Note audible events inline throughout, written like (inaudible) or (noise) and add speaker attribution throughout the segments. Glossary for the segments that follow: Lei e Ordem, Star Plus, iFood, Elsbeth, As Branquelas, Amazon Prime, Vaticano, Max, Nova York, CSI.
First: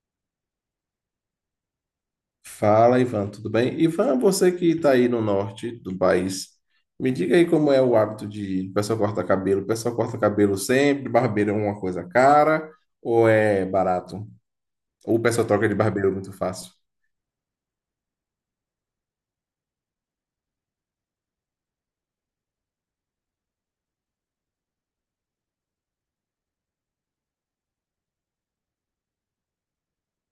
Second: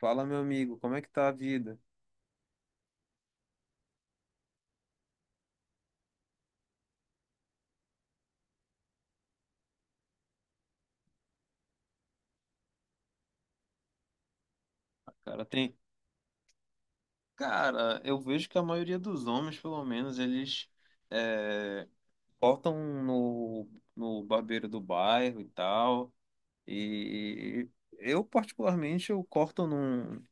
Speaker 1: Fala, meu amigo, como é que tá a vida?
Speaker 2: Fala, Ivan, tudo bem? Ivan, você que está aí no norte do país, me diga aí como é o hábito de o pessoal corta cabelo. O pessoal corta cabelo sempre, barbeiro é uma coisa cara ou é barato? Ou o
Speaker 1: Cara,
Speaker 2: pessoal troca de
Speaker 1: tem.
Speaker 2: barbeiro muito fácil?
Speaker 1: Cara, eu vejo que a maioria dos homens, pelo menos, eles é, cortam no, no barbeiro do bairro e tal. E eu, particularmente, eu corto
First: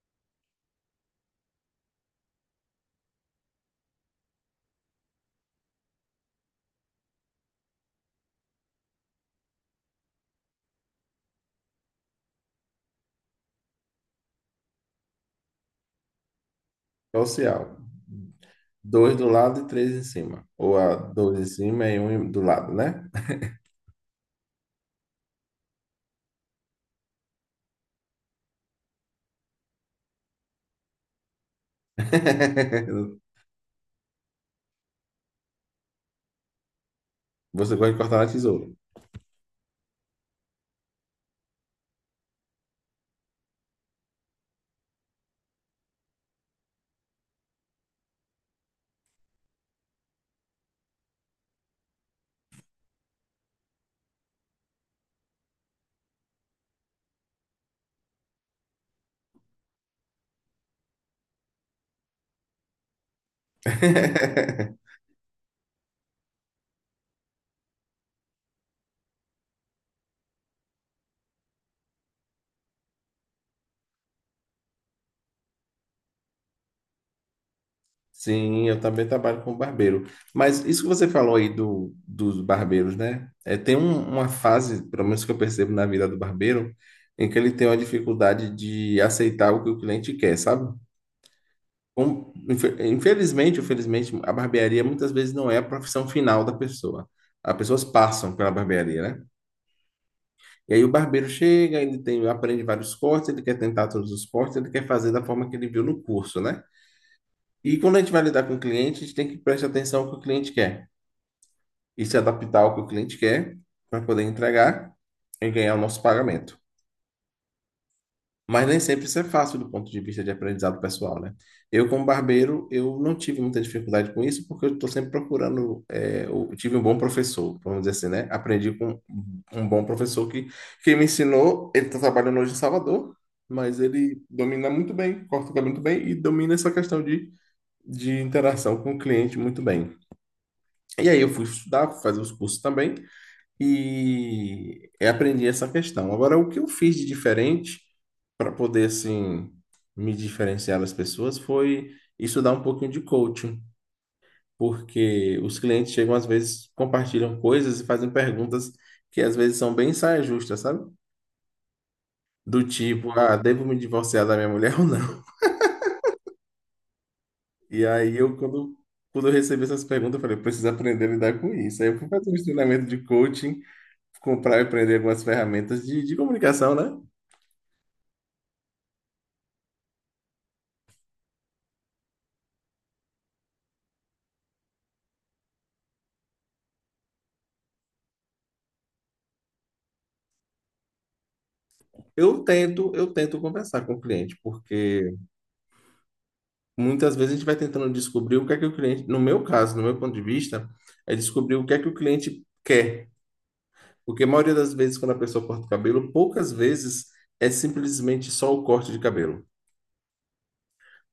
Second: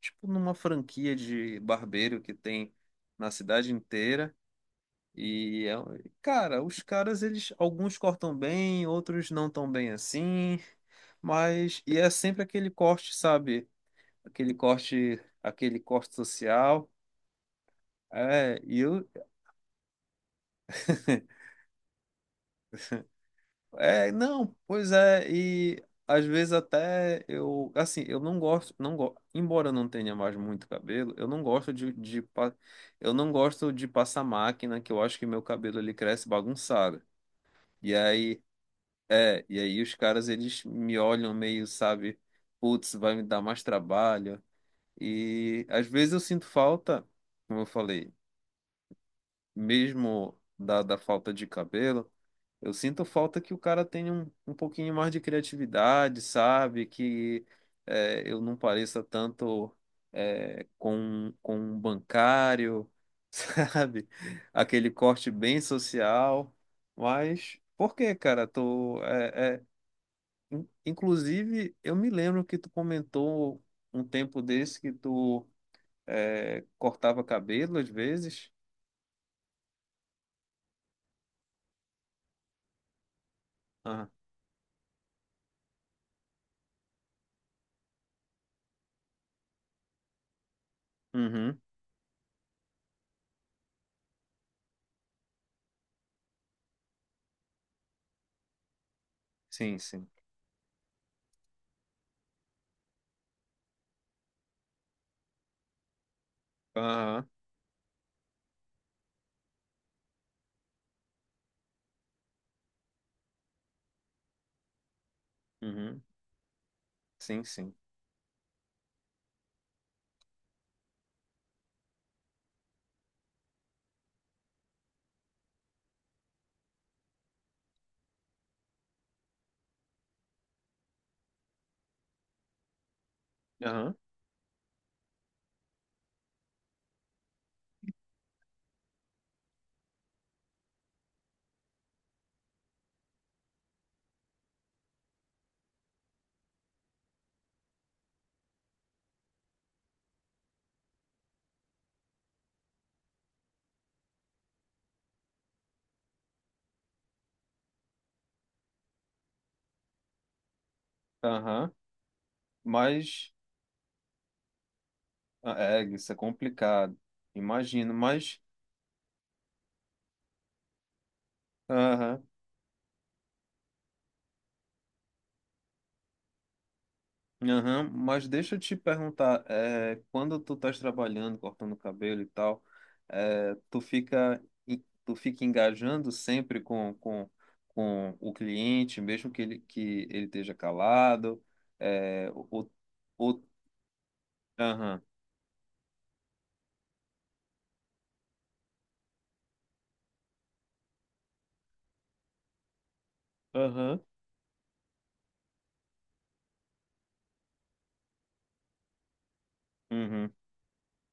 Speaker 1: tipo, numa franquia de barbeiro que tem na cidade inteira. E, cara, os caras, eles, alguns cortam bem, outros não tão bem assim. Mas, e é sempre aquele corte, sabe? Aquele corte, aquele corte social.
Speaker 2: Social.
Speaker 1: É, e eu.
Speaker 2: Dois do lado e três em cima. Ou a dois em
Speaker 1: (laughs)
Speaker 2: cima e um do lado, né?
Speaker 1: É, não, pois é, e às vezes até eu, assim, eu não gosto, embora eu não tenha mais muito cabelo, eu não gosto eu
Speaker 2: (laughs)
Speaker 1: não gosto de passar máquina, que eu acho que meu cabelo ele cresce bagunçado.
Speaker 2: Você gosta
Speaker 1: E
Speaker 2: de cortar na
Speaker 1: aí,
Speaker 2: tesoura.
Speaker 1: e aí, os caras eles me olham meio, sabe, putz, vai me dar mais trabalho. E às vezes eu sinto falta, como eu falei, mesmo da falta de cabelo, eu sinto falta que o cara tenha um pouquinho mais de criatividade, sabe? Que eu não pareça tanto com um bancário, (laughs) sabe?
Speaker 2: (laughs)
Speaker 1: Aquele corte bem social. Mas por que, cara? Tô, é, é, in- inclusive, eu me lembro que tu comentou um tempo desse que tu cortava cabelo às vezes.
Speaker 2: Sim, eu também trabalho como barbeiro. Mas isso que você falou aí do, dos barbeiros, né? É, tem
Speaker 1: Ah,
Speaker 2: uma fase, pelo menos que eu percebo na vida do barbeiro, em que ele tem uma dificuldade de aceitar o que o cliente quer, sabe?
Speaker 1: uhum.
Speaker 2: Infelizmente, ou felizmente, a barbearia muitas vezes não é a profissão final da pessoa. As pessoas passam pela barbearia, né?
Speaker 1: Sim, sim.
Speaker 2: E aí o barbeiro chega, ele tem, aprende vários cortes, ele quer tentar todos os cortes, ele quer fazer da forma que ele viu no curso, né?
Speaker 1: Aham.
Speaker 2: E quando a gente vai lidar com o cliente, a gente tem que prestar atenção no que o cliente quer, e se adaptar ao que o cliente quer para poder entregar e ganhar o
Speaker 1: Uhum.
Speaker 2: nosso pagamento.
Speaker 1: Sim, sim.
Speaker 2: Mas nem sempre isso é fácil do ponto de vista de aprendizado pessoal, né? Eu, como barbeiro, eu não tive muita dificuldade com isso, porque eu estou sempre procurando. É, eu tive um bom professor, vamos dizer assim, né? Aprendi com um bom professor que me ensinou. Ele está trabalhando hoje em Salvador, mas
Speaker 1: Aham.
Speaker 2: ele domina muito bem, corta o cabelo muito bem e domina essa questão de, interação com o cliente muito bem. E aí eu fui estudar, fui fazer os cursos também, e aprendi essa questão. Agora, o que eu fiz de diferente para poder assim me diferenciar das pessoas foi estudar um pouquinho de coaching, porque os clientes chegam às vezes compartilham coisas e fazem perguntas que às vezes são bem saia justa, sabe?
Speaker 1: Aham.
Speaker 2: Do tipo:
Speaker 1: Mas
Speaker 2: ah, devo me divorciar da minha mulher (laughs) ou não?
Speaker 1: isso é complicado.
Speaker 2: E
Speaker 1: Imagino,
Speaker 2: aí eu
Speaker 1: mas.
Speaker 2: quando quando eu recebi essas perguntas, eu falei: preciso aprender a lidar com isso. Aí eu fui
Speaker 1: Aham.
Speaker 2: fazer um treinamento de coaching, comprar e aprender algumas ferramentas de comunicação, né?
Speaker 1: Aham. Mas deixa eu te perguntar, é, quando tu estás trabalhando, cortando cabelo e tal, tu fica engajando sempre com o cliente, mesmo que ele esteja calado, é,
Speaker 2: Eu
Speaker 1: o,
Speaker 2: tento, eu
Speaker 1: o,
Speaker 2: tento
Speaker 1: o-
Speaker 2: conversar com o cliente,
Speaker 1: aham.
Speaker 2: porque muitas vezes a gente vai tentando descobrir o que é que o cliente, no meu caso, no meu ponto de vista, é descobrir o que é que o cliente quer.
Speaker 1: Aham.
Speaker 2: Porque a maioria das vezes, quando a pessoa corta o cabelo, poucas vezes é simplesmente só o corte de cabelo.
Speaker 1: Uhum.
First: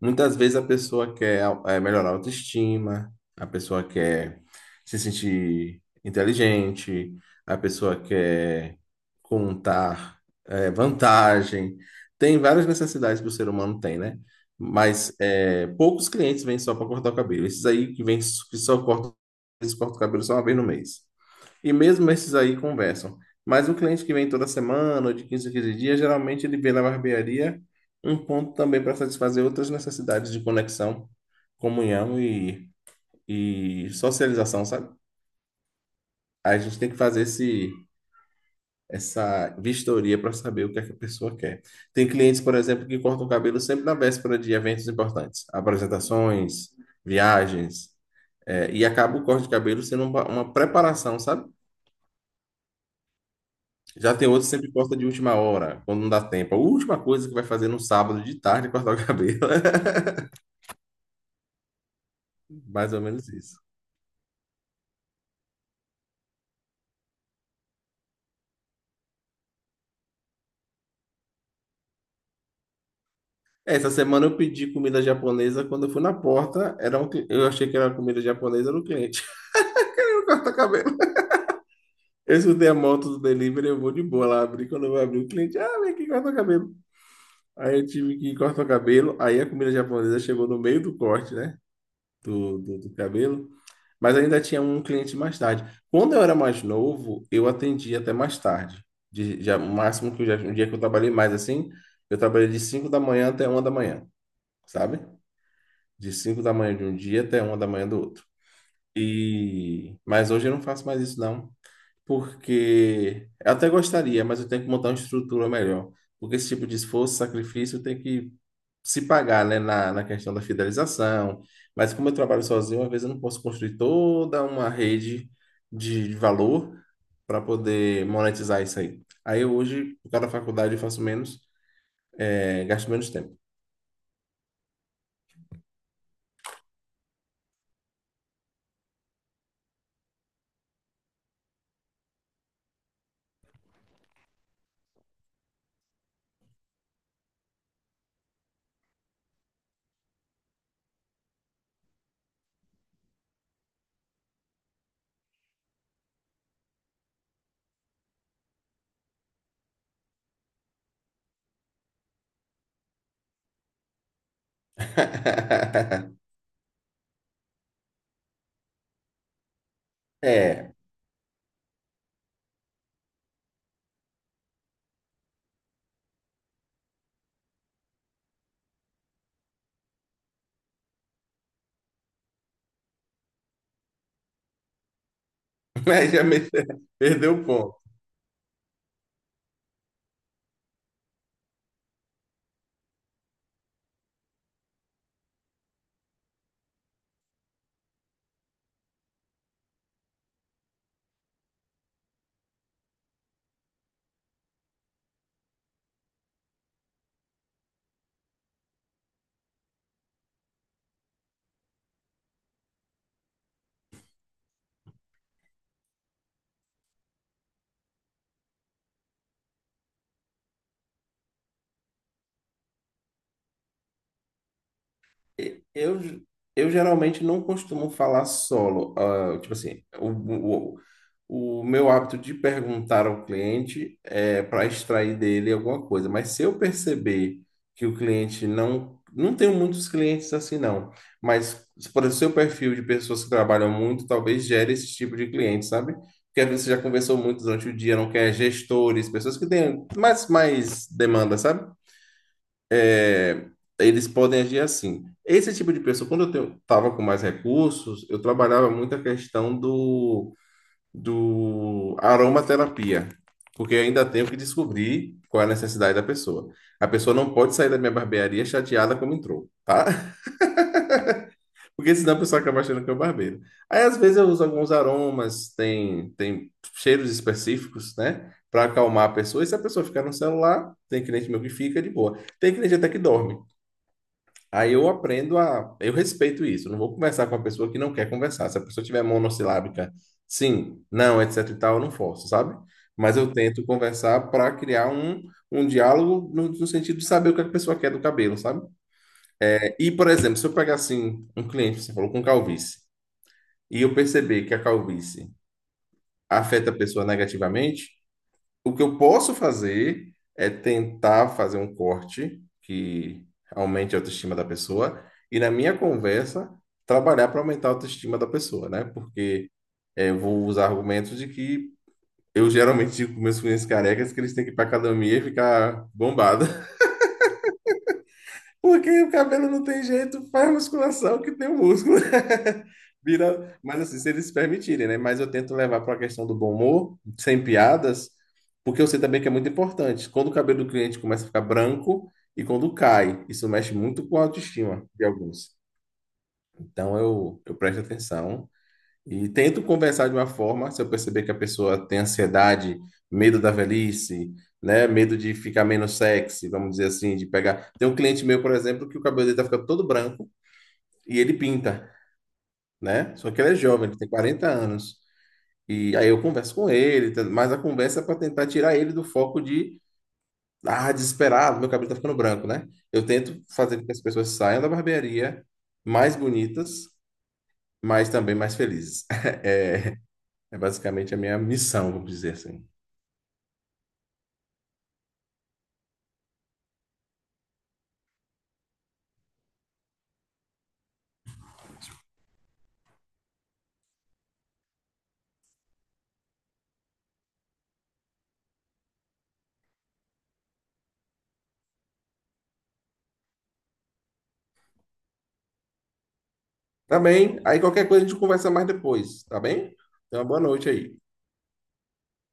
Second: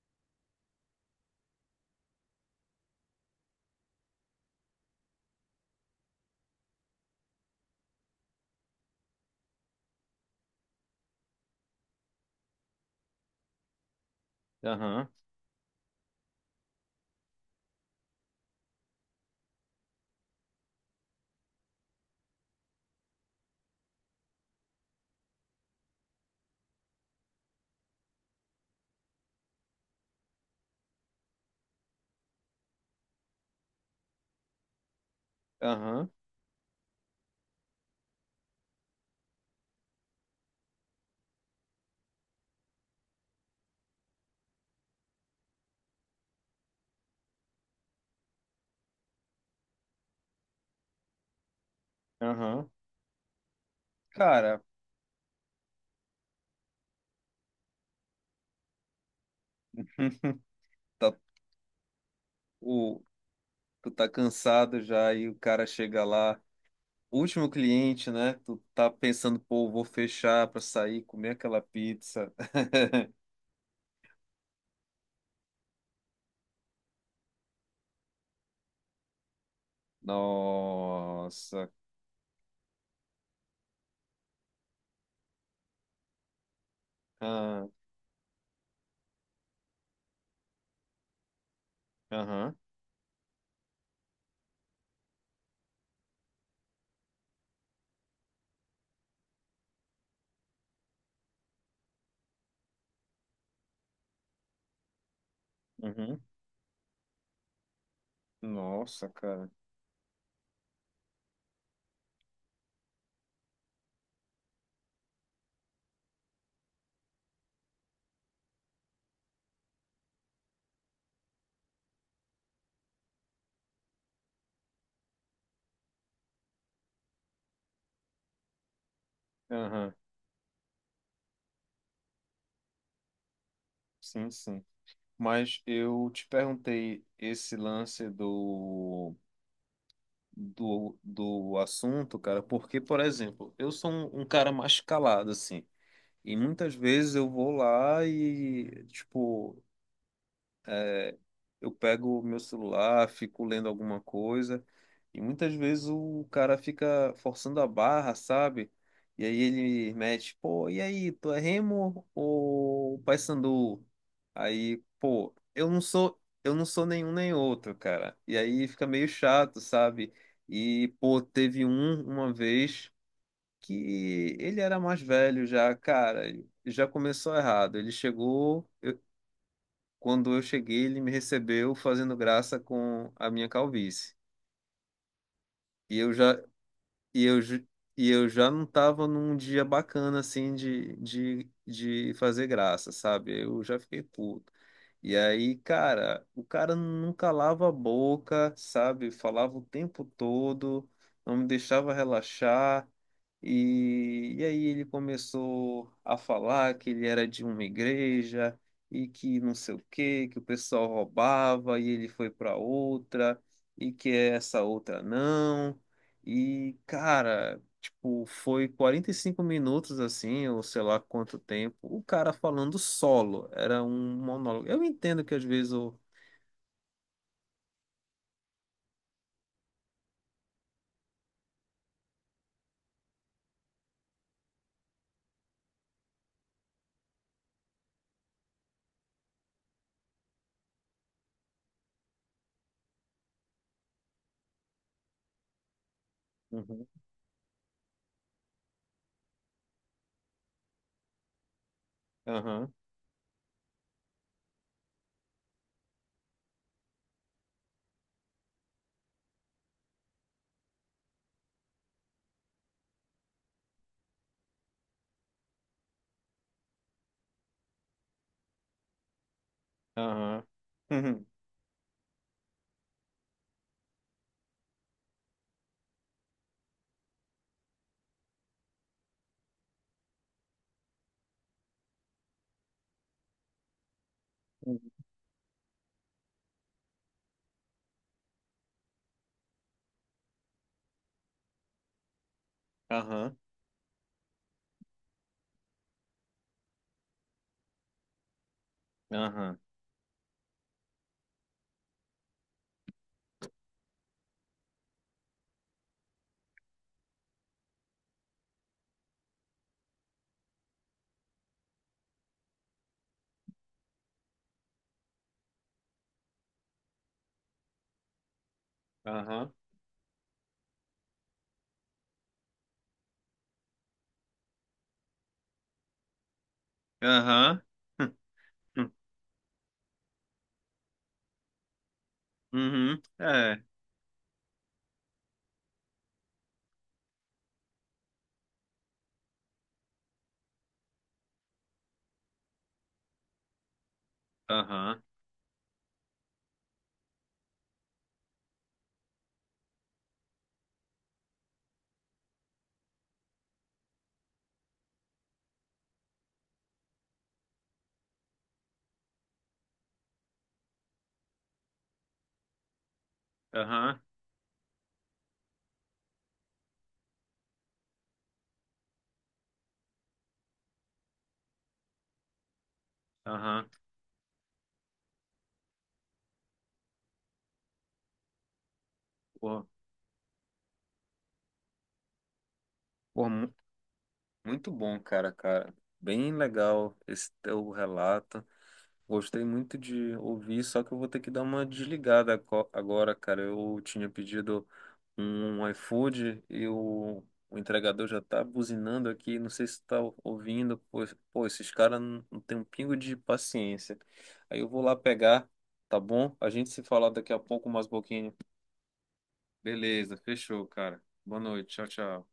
Speaker 2: Muitas vezes a pessoa quer melhorar a autoestima, a pessoa quer se sentir inteligente, a pessoa quer contar vantagem. Tem várias necessidades que o ser humano tem, né?
Speaker 1: Aham.
Speaker 2: Mas poucos clientes vêm só para cortar o cabelo. Esses aí que vêm que só cortam, eles cortam o cabelo só uma vez no mês. E mesmo esses aí conversam. Mas o cliente que vem toda semana, ou de 15 a 15 dias, geralmente ele vê na barbearia um ponto também para satisfazer outras necessidades de conexão, comunhão e socialização, sabe?
Speaker 1: Aham.
Speaker 2: A gente tem que fazer esse, essa vistoria para saber o que é que a pessoa quer. Tem clientes, por exemplo, que cortam o cabelo sempre na véspera de eventos importantes, apresentações, viagens, e acaba o corte de cabelo sendo uma preparação, sabe?
Speaker 1: Aham.
Speaker 2: Já tem outros que
Speaker 1: Cara,
Speaker 2: sempre posta de última hora, quando não dá tempo. A última coisa que vai fazer no sábado de tarde é cortar o cabelo.
Speaker 1: (laughs) tá,
Speaker 2: (laughs) Mais ou
Speaker 1: o,
Speaker 2: menos isso.
Speaker 1: tu tá cansado já e o cara chega lá, último cliente, né? Tu tá pensando, pô, vou fechar pra sair, comer aquela pizza. (laughs)
Speaker 2: É, essa semana eu pedi comida japonesa. Quando eu fui na porta, era eu achei que era comida japonesa, era o cliente. (laughs) Corta cabelo.
Speaker 1: Nossa.
Speaker 2: Eu escutei a moto do delivery, eu vou de boa lá abrir. Quando eu vou abrir, o cliente: ah, vem aqui, corta cabelo.
Speaker 1: Ah,
Speaker 2: Aí eu tive que cortar o cabelo. Aí a comida japonesa chegou no meio do corte, né?
Speaker 1: Aham.
Speaker 2: Do cabelo. Mas ainda tinha um cliente mais tarde. Quando eu era mais novo, eu atendia até mais tarde. De- já, o máximo que eu já, um dia que eu trabalhei mais assim, eu trabalhei de 5 da manhã até 1 da manhã, sabe? De
Speaker 1: Uhum.
Speaker 2: 5 da manhã de um dia até 1 da manhã do outro.
Speaker 1: Nossa, cara.
Speaker 2: E mas hoje eu não faço mais isso não, porque eu até gostaria, mas eu tenho que montar uma estrutura melhor. Porque esse tipo de esforço, sacrifício, tem que se pagar, né, na questão da fidelização. Mas como eu trabalho sozinho, às vezes eu não posso construir toda uma rede de valor para poder monetizar isso aí. Aí eu
Speaker 1: Aham.
Speaker 2: hoje, por causa da faculdade, eu faço menos, gasto menos tempo.
Speaker 1: Sim, sim. Mas eu te perguntei esse lance do assunto, cara, porque, por exemplo, eu sou um cara mais calado, assim. E muitas vezes eu vou lá e, tipo, é, eu pego o meu celular, fico lendo alguma coisa, e muitas vezes o cara fica forçando a barra, sabe? E aí ele mete, pô, e aí, tu é Remo ou Paysandu? Aí, pô,
Speaker 2: (laughs)
Speaker 1: eu não sou nenhum nem outro, cara. E aí fica meio chato, sabe?
Speaker 2: É,
Speaker 1: E, pô, teve um uma vez que ele era mais velho já, cara, já começou errado. Quando eu cheguei, ele me recebeu fazendo graça com a minha calvície.
Speaker 2: (laughs)
Speaker 1: E eu
Speaker 2: mas já
Speaker 1: já,
Speaker 2: me- (laughs)
Speaker 1: e
Speaker 2: perdeu
Speaker 1: eu,
Speaker 2: o
Speaker 1: ju-
Speaker 2: ponto.
Speaker 1: e eu já não tava num dia bacana assim de fazer graça, sabe? Eu já fiquei puto. E aí, cara, o cara não calava a boca, sabe? Falava o tempo todo, não me deixava relaxar. E aí ele começou a falar que ele era de uma igreja e que não sei o quê, que o pessoal roubava e ele foi para outra e que essa outra não. E, cara, tipo, foi 45 minutos assim, ou sei lá quanto tempo, o cara falando solo. Era um monólogo. Eu entendo que às vezes o.
Speaker 2: Eu, eu geralmente não costumo falar solo. Ah, tipo assim, o meu hábito de perguntar ao cliente é para extrair dele alguma coisa. Mas se eu perceber que o cliente não. Não tenho muitos clientes assim, não. Mas, por exemplo, seu perfil de pessoas que trabalham muito, talvez gere esse tipo de cliente, sabe? Porque às vezes você já
Speaker 1: Uhum.
Speaker 2: conversou muito durante o dia, não quer gestores, pessoas que têm mais, demanda, sabe?
Speaker 1: Aham,
Speaker 2: É, eles podem agir assim. Esse tipo de pessoa, quando eu estava com mais recursos, eu trabalhava muito a questão do aromaterapia, porque eu ainda tenho que descobrir qual é a necessidade da pessoa. A pessoa não pode sair da minha barbearia chateada como entrou, tá? (laughs)
Speaker 1: aham. (laughs)
Speaker 2: Porque senão a pessoa acaba achando que é um barbeiro. Aí, às vezes, eu uso alguns aromas, tem cheiros específicos, né? Para acalmar a pessoa. E se a pessoa ficar no celular, tem cliente meu que fica de boa. Tem cliente até que dorme. Aí
Speaker 1: Uhum.
Speaker 2: eu aprendo a. Eu respeito isso. Não vou conversar com a pessoa que não quer conversar. Se a pessoa tiver monossilábica, sim, não, etc e tal, eu não forço, sabe? Mas eu
Speaker 1: Aham,
Speaker 2: tento conversar para criar um, diálogo no sentido de saber o que a pessoa quer do cabelo, sabe?
Speaker 1: aham,
Speaker 2: É, e, por exemplo, se eu pegar assim um cliente, você falou com calvície, e eu perceber que a calvície afeta a pessoa negativamente, o que eu posso fazer é tentar fazer um corte que aumente a autoestima da pessoa, e na minha conversa trabalhar para aumentar a autoestima da pessoa, né? Porque
Speaker 1: aham.
Speaker 2: eu vou usar argumentos de que eu geralmente digo para meus clientes carecas que eles têm que ir para academia e ficar bombado,
Speaker 1: Aham. (laughs) Hum,
Speaker 2: porque o cabelo não tem jeito, faz musculação que tem o músculo.
Speaker 1: uhum.
Speaker 2: (laughs) Vira,
Speaker 1: É.
Speaker 2: mas assim, se eles se permitirem, né? Mas eu tento levar para a questão do bom humor, sem piadas, porque eu sei também que é muito importante. Quando o cabelo do cliente começa a ficar branco e quando cai, isso mexe muito com a autoestima
Speaker 1: Aham.
Speaker 2: de alguns. Então eu presto atenção e tento conversar de uma forma, se eu perceber que a pessoa tem ansiedade, medo da velhice, né? Medo de ficar menos sexy, vamos dizer assim, de pegar. Tem um cliente meu, por exemplo, que o cabelo dele tá ficando todo branco e ele pinta, né? Só que ele é jovem, ele
Speaker 1: Aham.
Speaker 2: tem 40 anos. E aí eu converso com ele, mas a conversa é para tentar tirar ele do foco de: ah, desesperado, meu cabelo tá ficando branco, né? Eu tento
Speaker 1: Aham.
Speaker 2: fazer com que as pessoas saiam da barbearia mais bonitas, mas também mais felizes.
Speaker 1: Pô,
Speaker 2: (laughs) É basicamente a minha missão, vamos dizer assim.
Speaker 1: pô, muito bom, cara, cara. Bem legal esse teu relato. Gostei muito de ouvir, só que eu vou ter que dar uma desligada agora, cara. Eu tinha pedido um iFood e o entregador já tá buzinando aqui. Não sei se tá ouvindo. Pô, esses caras não tem um pingo de paciência. Aí eu vou lá pegar, tá bom? A gente se
Speaker 2: Tá
Speaker 1: fala daqui a
Speaker 2: bem? Aí
Speaker 1: pouco, mais um
Speaker 2: qualquer coisa a gente
Speaker 1: pouquinho.
Speaker 2: conversa mais depois, tá bem?
Speaker 1: Beleza,
Speaker 2: Então, boa
Speaker 1: fechou,
Speaker 2: noite aí.
Speaker 1: cara. Boa noite. Tchau, tchau.